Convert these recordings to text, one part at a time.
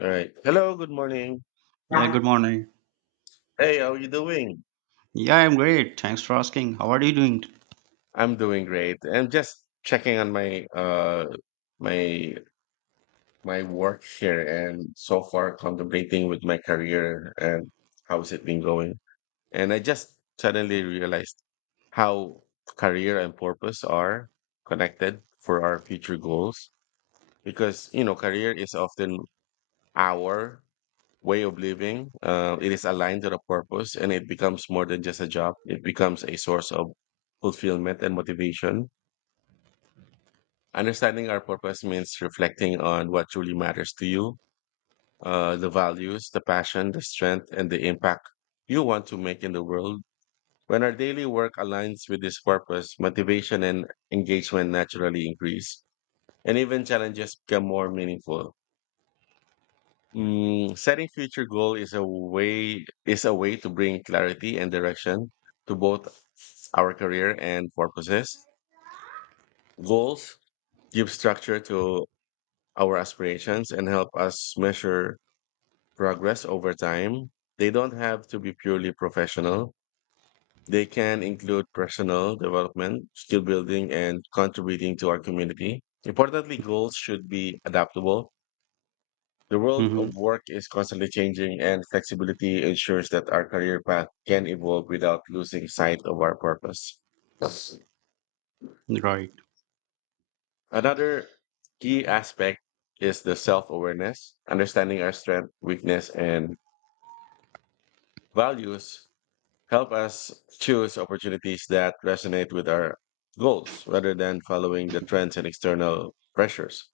All right. Hello, good morning. Yeah, good morning. Hey, how you doing? Yeah, I'm great. Thanks for asking. How are you doing? I'm doing great. I'm just checking on my my my work here and so far contemplating with my career and how's it been going. And I just suddenly realized how career and purpose are connected for our future goals because you know career is often our way of living. It is aligned to the purpose and it becomes more than just a job. It becomes a source of fulfillment and motivation. Understanding our purpose means reflecting on what truly matters to you, the values, the passion, the strength, and the impact you want to make in the world. When our daily work aligns with this purpose, motivation and engagement naturally increase, and even challenges become more meaningful. Setting future goal is a way to bring clarity and direction to both our career and purposes. Goals give structure to our aspirations and help us measure progress over time. They don't have to be purely professional. They can include personal development, skill building, and contributing to our community. Importantly, goals should be adaptable. The world Mm-hmm. of work is constantly changing, and flexibility ensures that our career path can evolve without losing sight of our purpose. Yes. Right. Another key aspect is the self awareness. Understanding our strength, weakness, and values help us choose opportunities that resonate with our goals rather than following the trends and external pressures.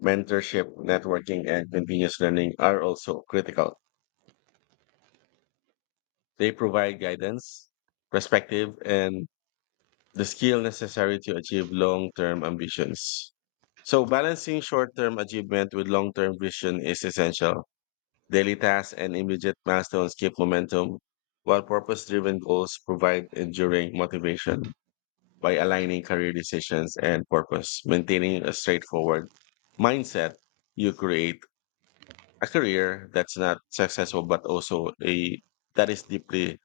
Mentorship, networking, and continuous learning are also critical. They provide guidance, perspective, and the skill necessary to achieve long term ambitions. So, balancing short term achievement with long term vision is essential. Daily tasks and immediate milestones keep momentum, while purpose driven goals provide enduring motivation by aligning career decisions and purpose. Maintaining a straightforward mindset, you create a career that's not successful, but also a that is deeply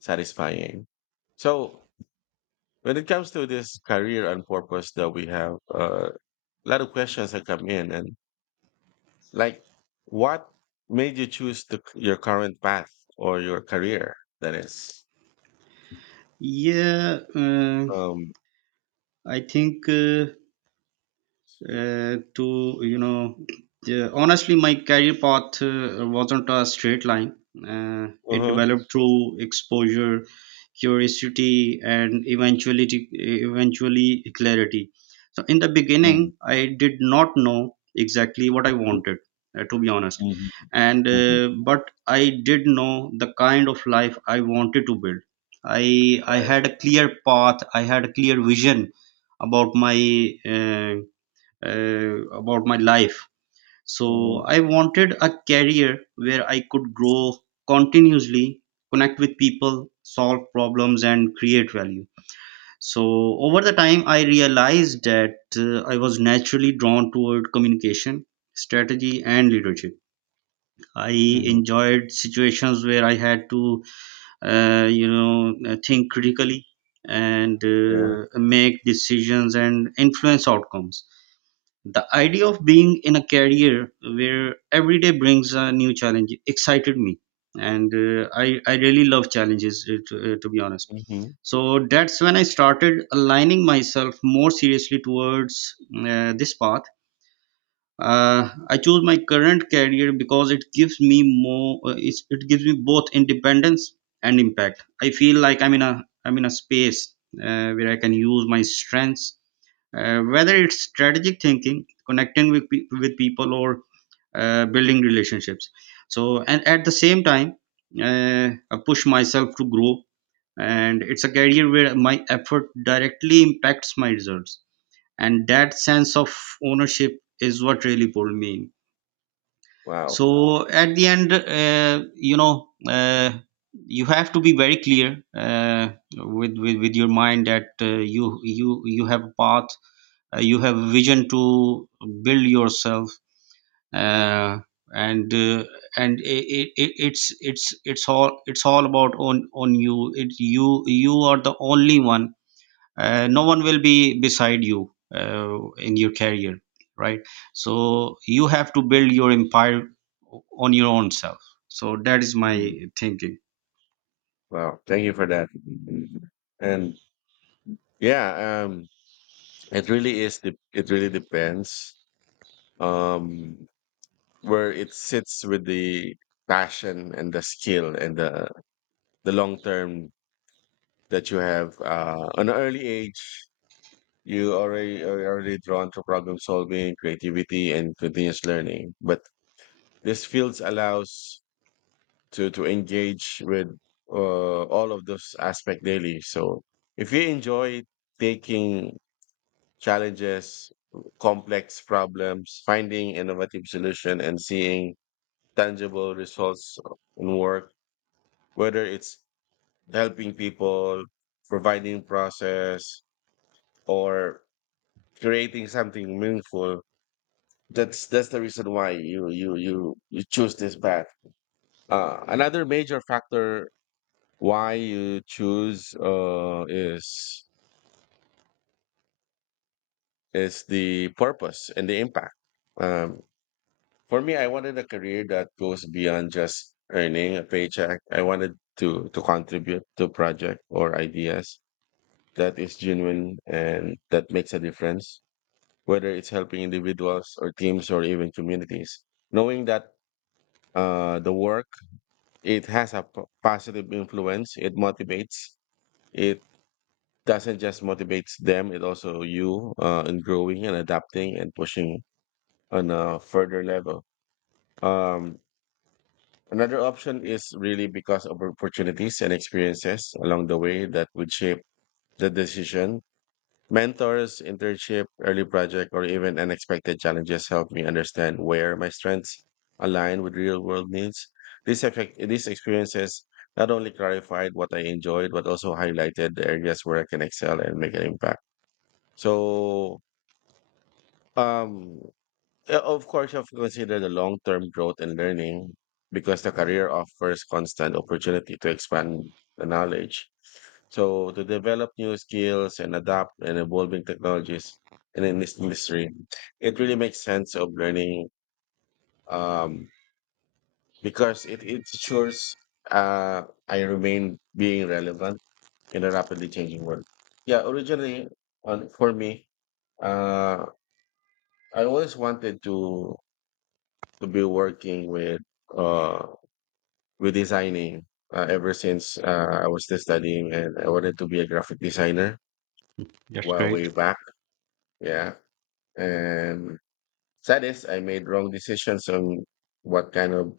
satisfying. So when it comes to this career and purpose that we have, a lot of questions that come in and like, what made you choose the, your current path or your career? That is, Yeah, um, I think, to you know yeah, honestly my career path, wasn't a straight line. It uh-huh. developed through exposure, curiosity, and eventually clarity. So in the beginning, Mm, I did not know exactly what I wanted, to be honest. mhm, And, mhm. But I did know the kind of life I wanted to build. I Right. had a clear path. I had a clear vision about my, uh, life. So Mhm, I wanted a career where I could grow continuously, connect with people, solve problems, and create value. So over the time, I realized that, I was naturally drawn toward communication, strategy, and leadership. I mhm. enjoyed situations where I had to, think critically, and Yeah. Make decisions and influence outcomes. The idea of being in a career where every day brings a new challenge excited me, and I really love challenges, to be honest. Mhm. So that's when I started aligning myself more seriously towards, this path. I chose my current career because it gives me more. It gives me both independence and impact. I feel like I'm in a space, where I can use my strengths, whether it's strategic thinking, connecting with people, or building relationships. So, and at the same time, I push myself to grow, and it's a career where my effort directly impacts my results, and that sense of ownership is what really pulled me in. Wow. So at the end, you have to be very clear, with your mind that, you have a path, you have vision to build yourself, uh, and uh, and i- i- it's it's it's all, about on you, it you you are the only one, no one will be beside you, uh, in your career, right? So you have to build your empire on your own self. So that is my Mhm. thinking. Wow. Thank you for that. Mm-hmm. And yeah, it really is. De- it really depends. Um, where it sits with the passion and the skill and the long term that you have on an early age you already are already drawn to problem solving creativity and continuous learning but this fields allows to engage with all of those aspect daily so if you enjoy taking challenges complex problems finding innovative solution and seeing tangible results in work whether it's helping people, providing process, or creating something meaningful. That's the reason why you choose this path. Another major factor why you choose is the purpose and the impact. Um, for me, I wanted a career that goes beyond just earning a paycheck. I wanted to contribute to project or ideas that is genuine and that makes a difference, whether it's helping individuals or teams or even communities. Knowing that the work it has a positive influence, it motivates. It doesn't just motivates them; it also you in growing and adapting and pushing on a further level. Um, Another option is really because of opportunities and experiences along the way that would shape the decision. Mentors, internship, early project, or even unexpected challenges help me understand where my strengths align with real world needs. These, effect, these experiences not only clarified what I enjoyed, but also highlighted the areas where I can excel and make an impact. So, um, of course, you have to consider the long term growth and learning because the career offers constant opportunity to expand the knowledge. So, to develop new skills and adapt and evolving technologies and in this industry, it really makes sense of learning um, because it ensures uh, I remain being relevant in a rapidly changing world. Yeah, originally, on, for me, uh, I always wanted to be working uh with designing ever since I was still studying and I wanted to be a graphic designer while way back. Yeah. And sad is I made wrong decisions on what kind of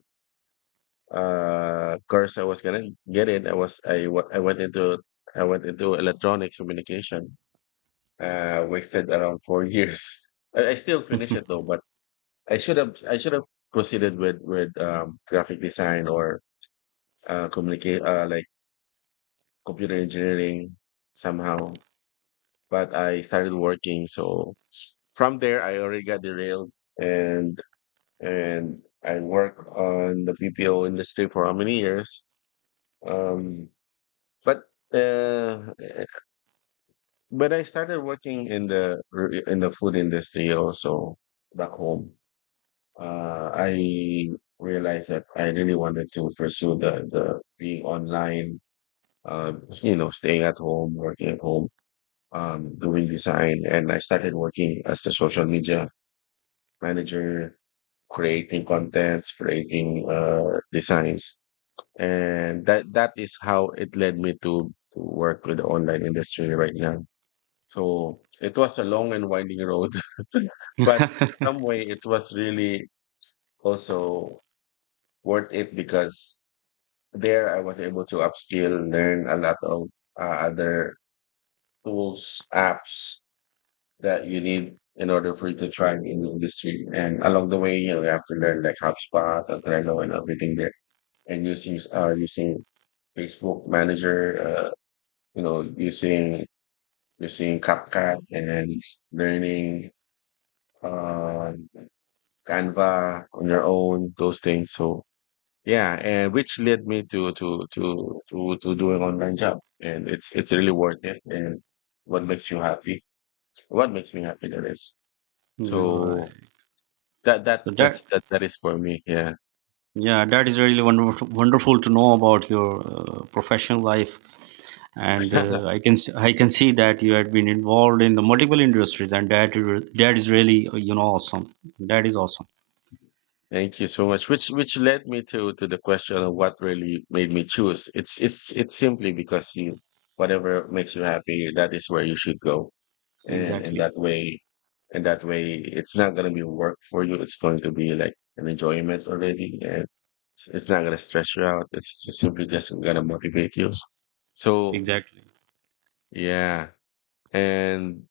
course I was gonna get in. I was I went into electronics communication. Wasted around 4 years. I still finished it though, but I should have proceeded with graphic design or communicate like computer engineering somehow. But I started working, so from there I already got derailed and and I worked on the BPO industry for how many years. Um, but uh, but I started working in the food industry also back home. I realized that I really wanted to pursue the being online, uh, you know, staying at home, working at home, doing design, and I started working as a social media manager, creating contents, creating designs, and that is how it led me to work with the online industry right now. So it was a long and winding road, but some way it was really also worth it because there I was able to upskill, learn a lot of other tools, apps, that you need in order for you to thrive in the industry. And along the way, you know, you have to learn like HubSpot, and Trello, and everything there. And using Facebook Manager, you know, using CapCut and then learning uh, Canva on your own, those things. So yeah, and which led me to to do an online job, and it's really worth it. And what makes you happy? What makes me happy? That is You're so. right. That that So that, that's that That is for me, yeah. yeah, that is really wonderful, wonderful to know about your, professional life, and, I can see that you had been involved in the multiple industries, and that is really, awesome. That is awesome. Thank you so much. Which led me to the question of what really made me choose. It's simply because you whatever makes you happy, that is where you should go. And Exactly. that way it's not gonna be work for you. It's going to be like an enjoyment already, and it's not gonna stress you out. It's just simply just gonna motivate you. So Exactly. yeah. And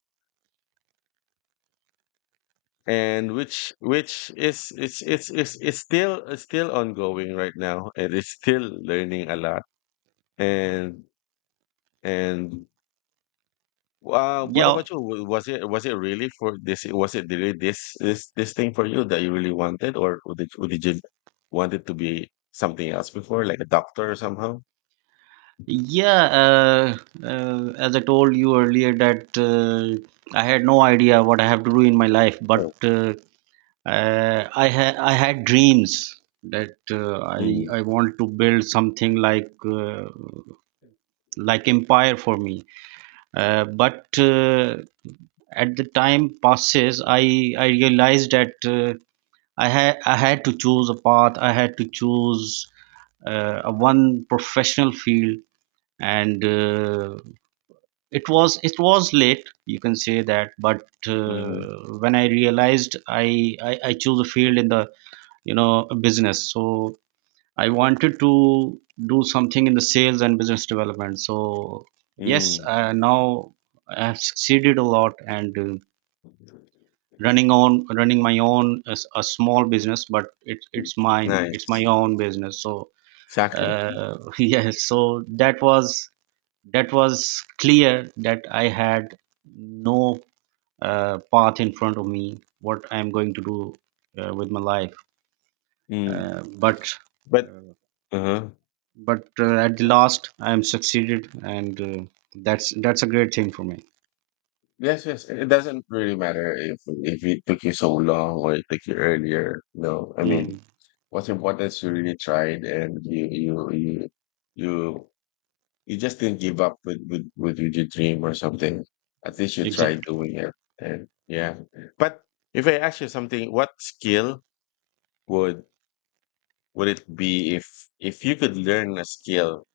which is it's still ongoing right now and it's still learning a lot and and what Yeah, about you? Was it really for this, was it really this thing for you that you really wanted or did you want it to be something else before like a doctor or somehow? yeah. As I told you earlier that, I had no idea what I have to do in my life, but, Oh. I had dreams that, i Mm, i want to build something like empire for me, but at the time passes, I realized that, I had to choose a path. I had to choose, a one professional field, and, it was late. You can say that, but, mm, when I realized, I choose a field in the, business, so I wanted to do something in the sales and business development. So yes, mm, now I have succeeded a lot, and. Running my own a small business, but it's mine, it's my nice, own business. So exactly. Yes, so that was clear that I had no, path in front of me, what I'm going to do, with my life, Mm. uh, but But uh, uh-huh. but at the last I'm succeeded, and, that's a great thing for me. Yes, yes. It doesn't really matter if it took you so long or it took you earlier. No, I mean, Mm. what's important is you really tried and you you just didn't give up with with your dream or something. At least you tried Exactly. doing it. And yeah. But if I ask you something, what skill would it be if you could learn a skill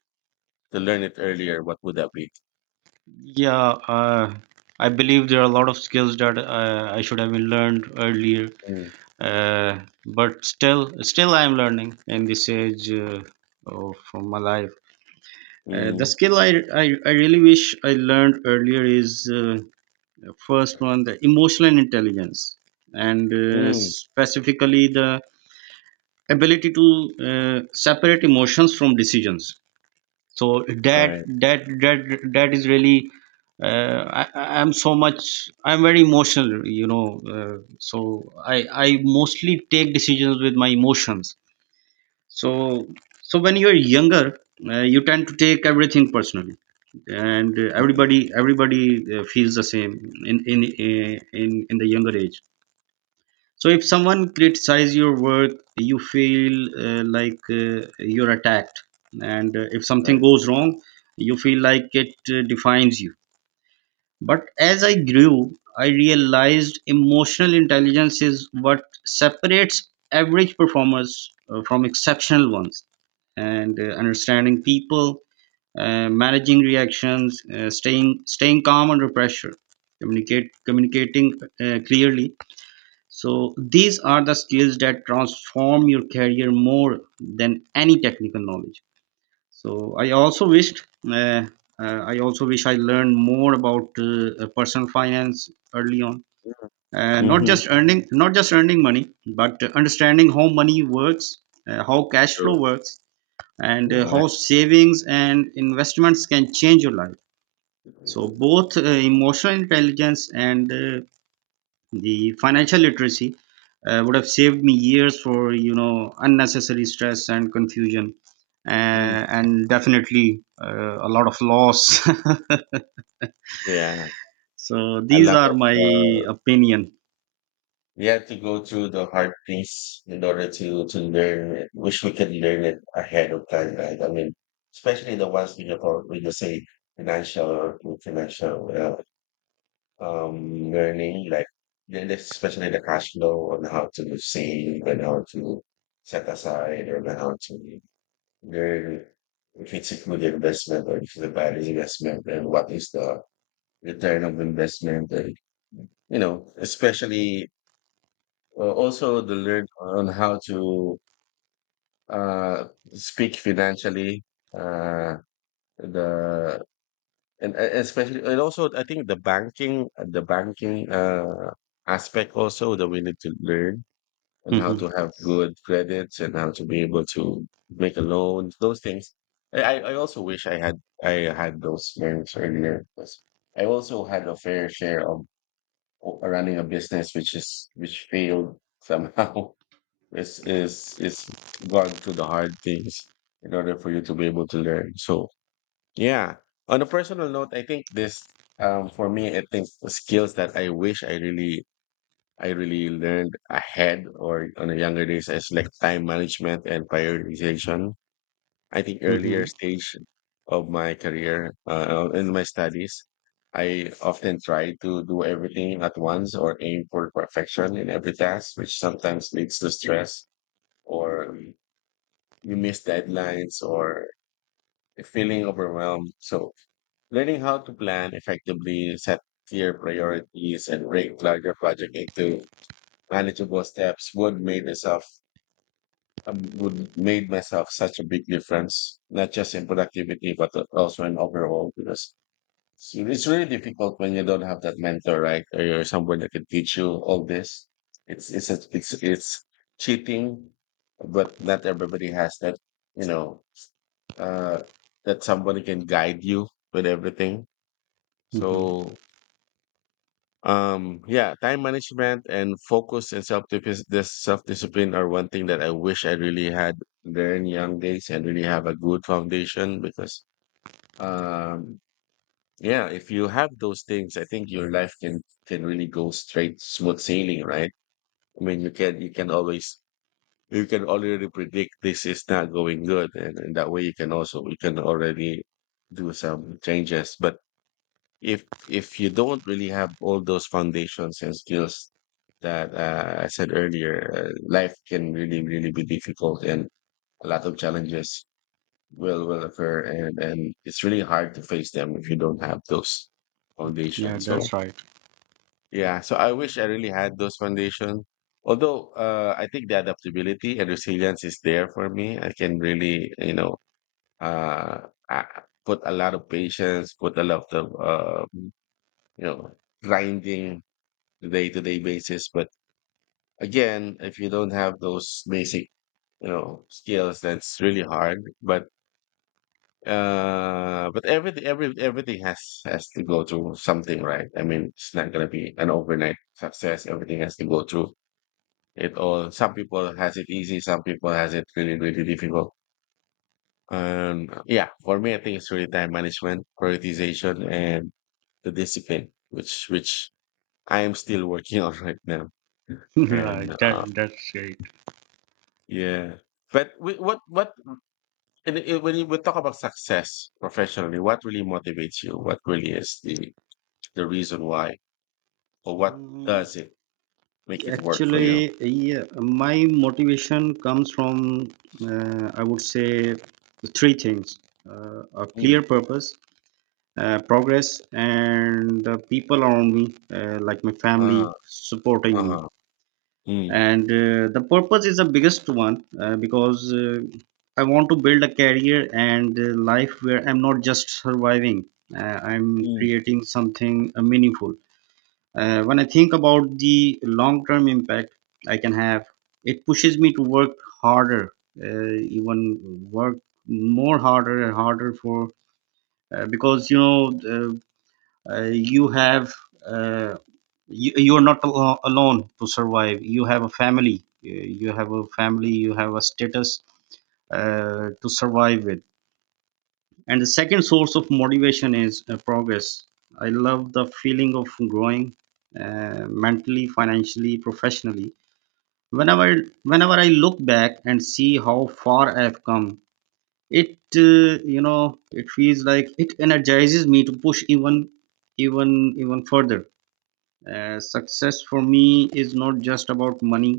to learn it earlier? What would that be? Yeah, uh, I believe there are a lot of skills that, I should have been learned earlier, Mm, uh, but still I am learning in this age, of my life. The mm, skill I really wish I learned earlier is, first one the emotional intelligence, and, mm, specifically the ability to, separate emotions from decisions. So that right, that that that is really, I'm so much, I'm very emotional, you know, so I mostly take decisions with my emotions. So when you're younger, you tend to take everything personally, and, mm, everybody, feels the same in in uh, in the younger age. So if someone criticizes your work, you feel, like, you're attacked, and, if something right. goes wrong, you feel like it, defines you. But as I grew, I realized emotional intelligence is what separates average performers, from exceptional ones, and, understanding people, managing reactions, staying calm under pressure, communicate communicating, clearly, so these are the skills that transform your career more than any technical knowledge. So uh, I also wish I learned more about, personal finance early on. Mm-hmm. Not just earning money, but understanding how money works, how cash flow works, and, Yeah. how savings and investments can change your life. So both, emotional intelligence and, the financial literacy, would have saved me years for, unnecessary stress and confusion, Mm, uh, and definitely, a lot of loss. yeah, So a these lot are of my opinion. we have to go through the hard things in order to learn it. Wish we could learn it ahead of time, right? I mean, especially the ones we have we just say financial or financial learning, like then there's especially the cash flow on how to save and how to set aside or how to learn if it's a good investment or if it's a bad investment and what is the return of investment and you know, especially also the learn on how to uh, speak financially. Uh, the And especially and also I think the banking aspect also that we need to learn and how Mhm. to have good credits and how to be able to make a loan those things. I also wish I had those learned earlier because I also had a fair share of running a business which is which failed somehow. Is Gone through the hard things in order for you to be able to learn. So yeah. On a personal note, I think this for me I think the skills that I wish I really learned ahead or on the younger days is like time management and prioritization. I think earlier Mhm. stage of my career in my studies, I often try to do everything at once or aim for perfection in every task, which sometimes leads to stress or you miss deadlines or feeling overwhelmed. So learning how to plan effectively, set clear priorities, and break larger project into manageable steps would make myself would made myself such a big difference, not just in productivity, but also in overall. Because it's really difficult when you don't have that mentor, right? Or you're someone that can teach you all this. It's a, it's it's cheating, but not everybody has that. You know, uh, that somebody can guide you with everything. Mhm. So yeah, time management and focus and self discipline are one thing that I wish I really had there in young days and really have a good foundation because um yeah, if you have those things, I think your life can really go straight smooth sailing, right? I mean, you can always you can already predict this is not going good, and that way you can also you can already do some changes. But if you don't really have all those foundations and skills that I said earlier, life can really really be difficult, and a lot of challenges will occur, and it's really hard to face them if you don't have those Yeah, foundations. So that's right. yeah, so I wish I really had those foundations. Although I think the adaptability and resilience is there for me, I can really uh, put a lot of patience, put a lot of you know grinding the day-to-day basis but again if you don't have those basic skills that's really hard but everything everything has to go through something, right? I mean, it's not going to be an overnight success. Everything has to go through it all. Some people has it easy, some people has it really really difficult. Yeah, for me I think it's really time management, prioritization, and the discipline, which I am still working on right now. And Right, that's right. yeah, but what and it, we talk about success professionally, what really motivates you? What really is the reason why, or what Mm. does it make it work for Actually, you? yeah, my motivation comes from, I would say three things: a Mm. clear purpose, progress, and the people around me, like my family Uh, supporting me. uh-huh. Mm. And, the purpose is the biggest one, because, I want to build a career and, life where I'm not just surviving, I'm Mm. creating something, meaningful. When I think about the long term impact I can have, it pushes me to work harder, uh, even work more harder and harder for, because, uh, you have, uh, you are not alone to survive. You have a family, you have a family, you have a status, to survive with. And the second source of motivation is, progress. I love the feeling of growing, mentally, financially, professionally. whenever Whenever I look back and see how far I've come, it you know it feels like it energizes me to push even even further. Success for me is not just about money.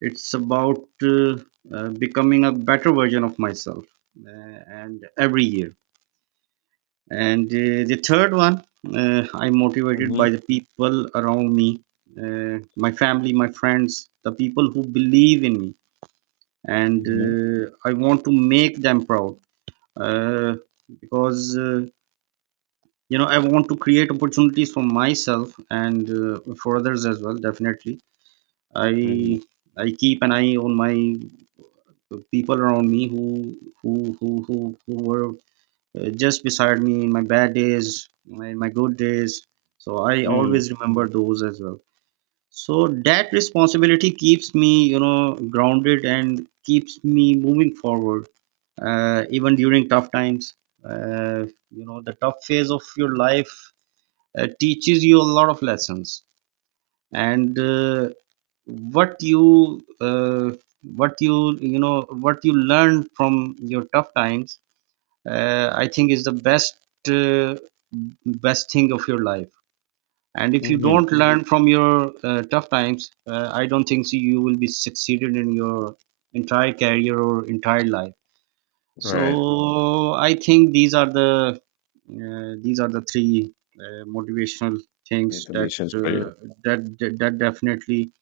It's about, becoming a better version of myself, and every year. And, the third one, I'm motivated Mm-hmm. by the people around me, my family, my friends, the people who believe in me, and, Mm-hmm. I want to make them proud, uh, because, I want to create opportunities for myself and, for others as well, definitely. I Mm-hmm. I keep an eye on my people around me, who were, just beside me in my bad days, my good days. So I Mm. always remember those as well. So that responsibility keeps me, grounded and keeps me moving forward, even during tough times. The tough phase of your life, teaches you a lot of lessons, and, what you uh, what you learn from your tough times, I think is the best, uh, best thing of your life, and if you Mm-hmm. don't, mhm, learn from your, tough times, I don't think so you will be succeeded in your entire career or entire life. So Right. I think these are the three, motivational things that, Motivations for you. That that definitely,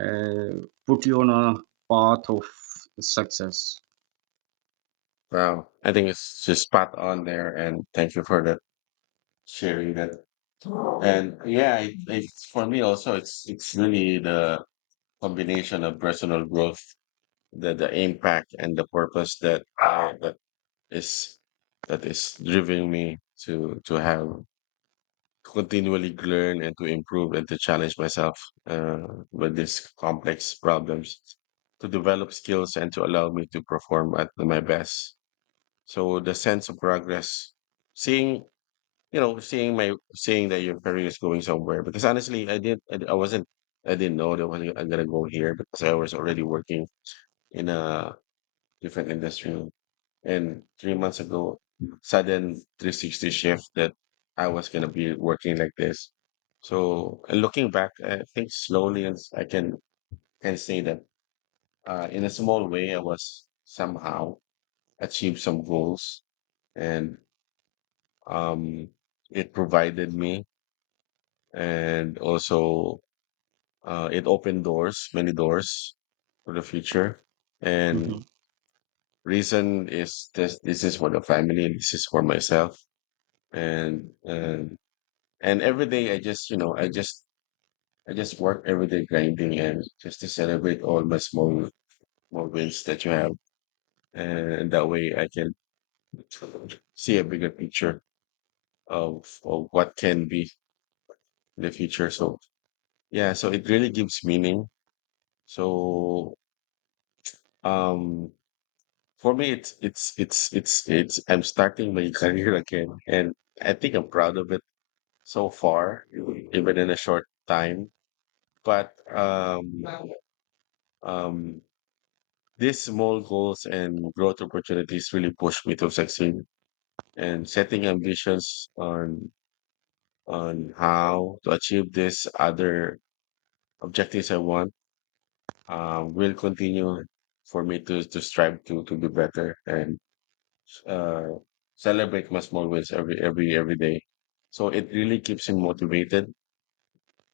uh, put you on a path of success. Wow. I think it's just spot on there. And thank you for that sharing that. And yeah, it, it's for me also. It's really the combination of personal growth, the impact and the purpose that is that is driving me to have continually learn and to improve and to challenge myself uh, with these complex problems, to develop skills and to allow me to perform at my best. So the sense of progress, seeing you know, seeing my seeing that your career is going somewhere. Because honestly, I wasn't, I didn't know that was, I'm gonna go here because I was already working in a different industry. And 3 months ago, sudden 360 shift that I was gonna be working like this. So and looking back, I think slowly and I can say that in a small way, I was somehow achieved some goals and um, it provided me and also uh, it opened doors, many doors for the future. Mhm. And reason is this: this is for the family, and this is for myself. And and and every day, I just I just work every day grinding and just to celebrate all my small wins that you have, and that way I can see a bigger picture of what can be in the future. So yeah, so it really gives meaning. So um for me, it's I'm starting my career again, and I think I'm proud of it so far, even in a short time. But um, these small goals and growth opportunities really push me to succeed. And setting ambitions on how to achieve these other objectives I want will continue for me to strive to be better and uh, celebrate my small wins every day. So it really keeps him motivated.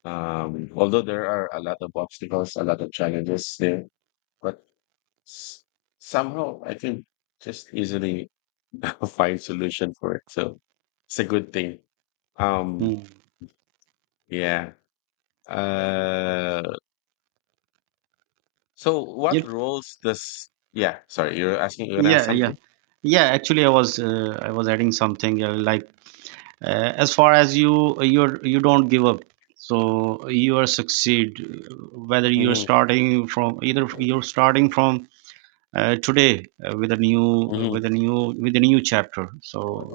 Although there are a lot of obstacles, a lot of challenges there, but s- somehow I can just easily find solution for it. So it's a good thing. Um, Mm. yeah. Uh, so what Yep. roles does? Yeah, sorry, you're asking. You're gonna ask Yeah, yeah, something? yeah. Actually, I was adding something, as far as you don't give up, so you are succeed. Whether you're Mm-hmm. starting from, today, Mm-hmm. With a new chapter. So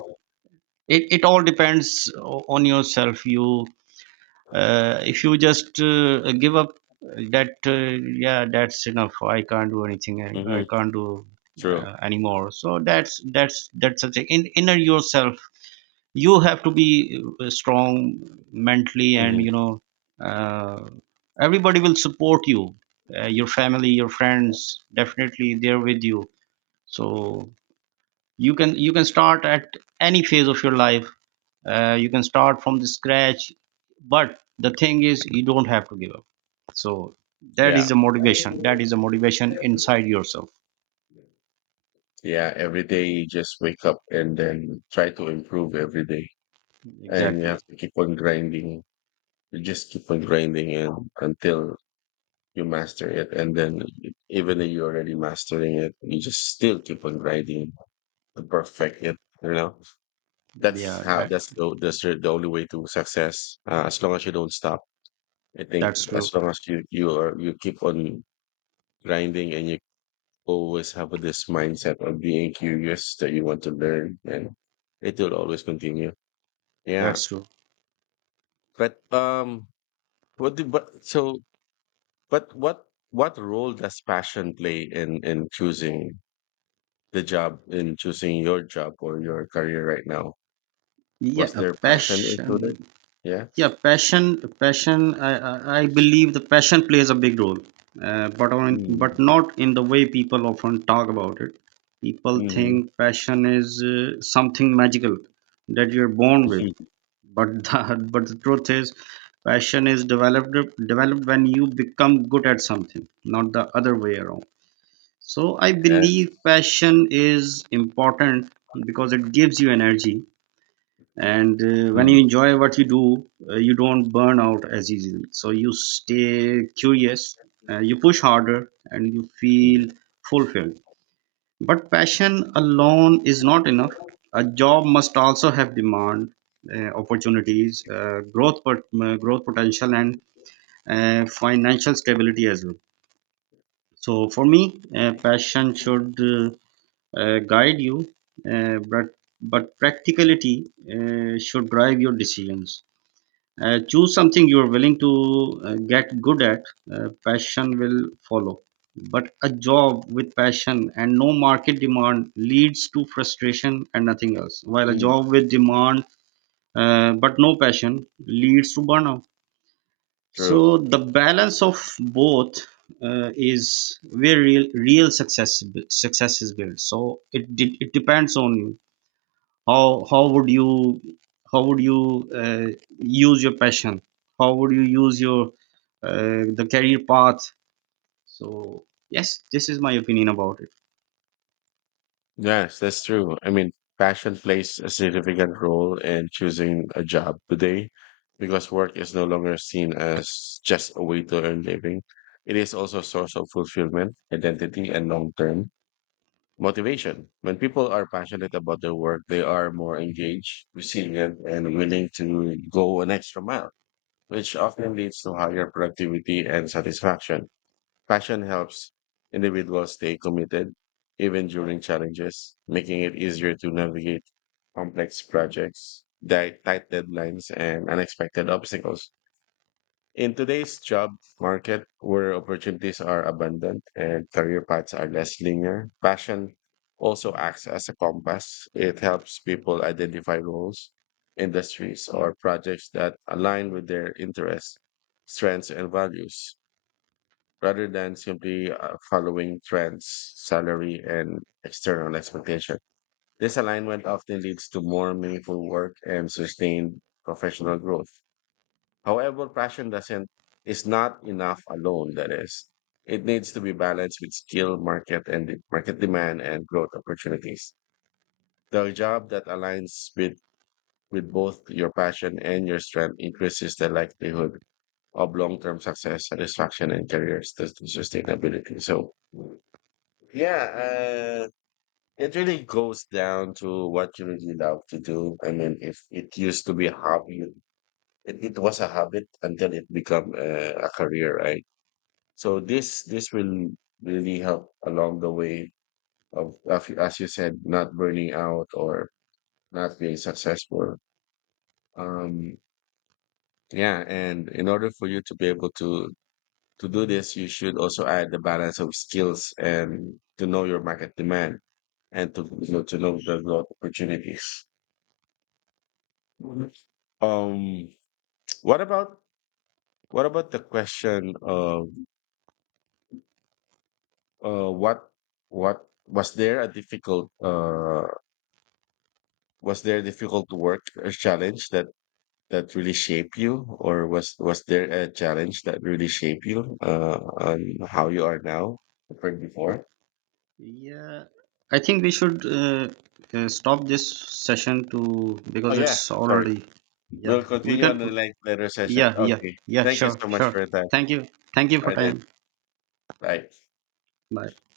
it all depends on yourself. You If you just, give up that, yeah, that's enough, I can't do anything, I Mm-hmm. can't do, True. Anymore, so that's such a in inner yourself. You have to be, strong mentally, and, Mm-hmm. Uh, everybody will support you, your family, your friends, definitely they're with you. So you can start at any phase of your life, you can start from the scratch, but the thing is you don't have to give up. So that is Yeah. the motivation, inside yourself. Yeah, every day you just wake up and then try to improve every day. And you Exactly. have to keep on grinding. You just keep on grinding and until you master it. And then even though you're already mastering it, you just still keep on grinding to perfect it. You know, that's Yeah, how that's the only way to success. As long as you don't stop, I think that's as true. long as you are you keep on grinding and you always have this mindset of being curious that you want to learn and it will always continue. Yeah. That's true. But what do but so but what role does passion play in choosing the job in choosing your job or your career right now? Yeah, Was a there passion passion. included? Yeah. Yeah, passion. I believe the passion plays a big role, but on Mm-hmm. but not in the way people often talk about it. People Mm-hmm. think passion is, something magical that you're born with, but the truth is, passion is developed, when you become good at something, not the other way around. So I Yes. believe passion is important because it gives you energy, and, when you Mm. enjoy what you do, you don't burn out as easily. So you stay Yes. curious, you push harder, and you Mm. feel fulfilled, but passion alone is not enough. A job must also have demand, opportunities, growth, growth potential, and, financial stability as well. So for me, passion should, guide you, but practicality, should drive your decisions. Choose something you are willing to, get good at. Passion will follow. But a job with passion and no market demand leads to frustration and nothing else. While a Mm. job with demand, but no passion, leads to burnout. True. So the balance of both, is where real, real success is built. So it depends on you, how, how would you, use your passion, how would you use your, the career path. So yes, this is my opinion about it. Yes, that's true. I mean, passion plays a significant role in choosing a job today because work is no longer seen as just a way to earn living. It is also a source of fulfillment, identity, and long-term motivation. When people are passionate about their work, they are more engaged, resilient, and willing to go an extra mile, which often leads to higher productivity and satisfaction. Passion helps individuals stay committed even during challenges, making it easier to navigate complex projects, tight deadlines, and unexpected obstacles. In today's job market, where opportunities are abundant and career paths are less linear, passion also acts as a compass. It helps people identify roles, industries, or projects that align with their interests, strengths, and values rather than simply following trends, salary, and external expectation. This alignment often leads to more meaningful work and sustained professional growth. However, passion doesn't is not enough alone. That is, it needs to be balanced with skill, market, and de- market demand and growth opportunities. The job that aligns with both your passion and your strength increases the likelihood of long-term success, satisfaction, and career sustainability. So, yeah, it really goes down to what you really love to do. I mean, if it used to be a hobby, it was a habit until it become a career, right? So this will really help along the way of as you said, not burning out or not being successful. Um, yeah, and in order for you to be able to do this, you should also add the balance of skills and to know your market demand and to you know, to know the growth opportunities. Mhm. Um, what about what about the question of uh, what what was there a difficult was there a difficult work or challenge that really shaped you, or was there a challenge that really shaped you on how you are now from before? Yeah, I think we should, stop this session to, Oh because yeah, it's sorry. already. Yeah, We'll we continue can. on the like later session. Yeah, yeah. Okay. Yeah, Thank you sure, so much sure. for your time. Thank you. Thank you All for right then. time. Bye. Bye.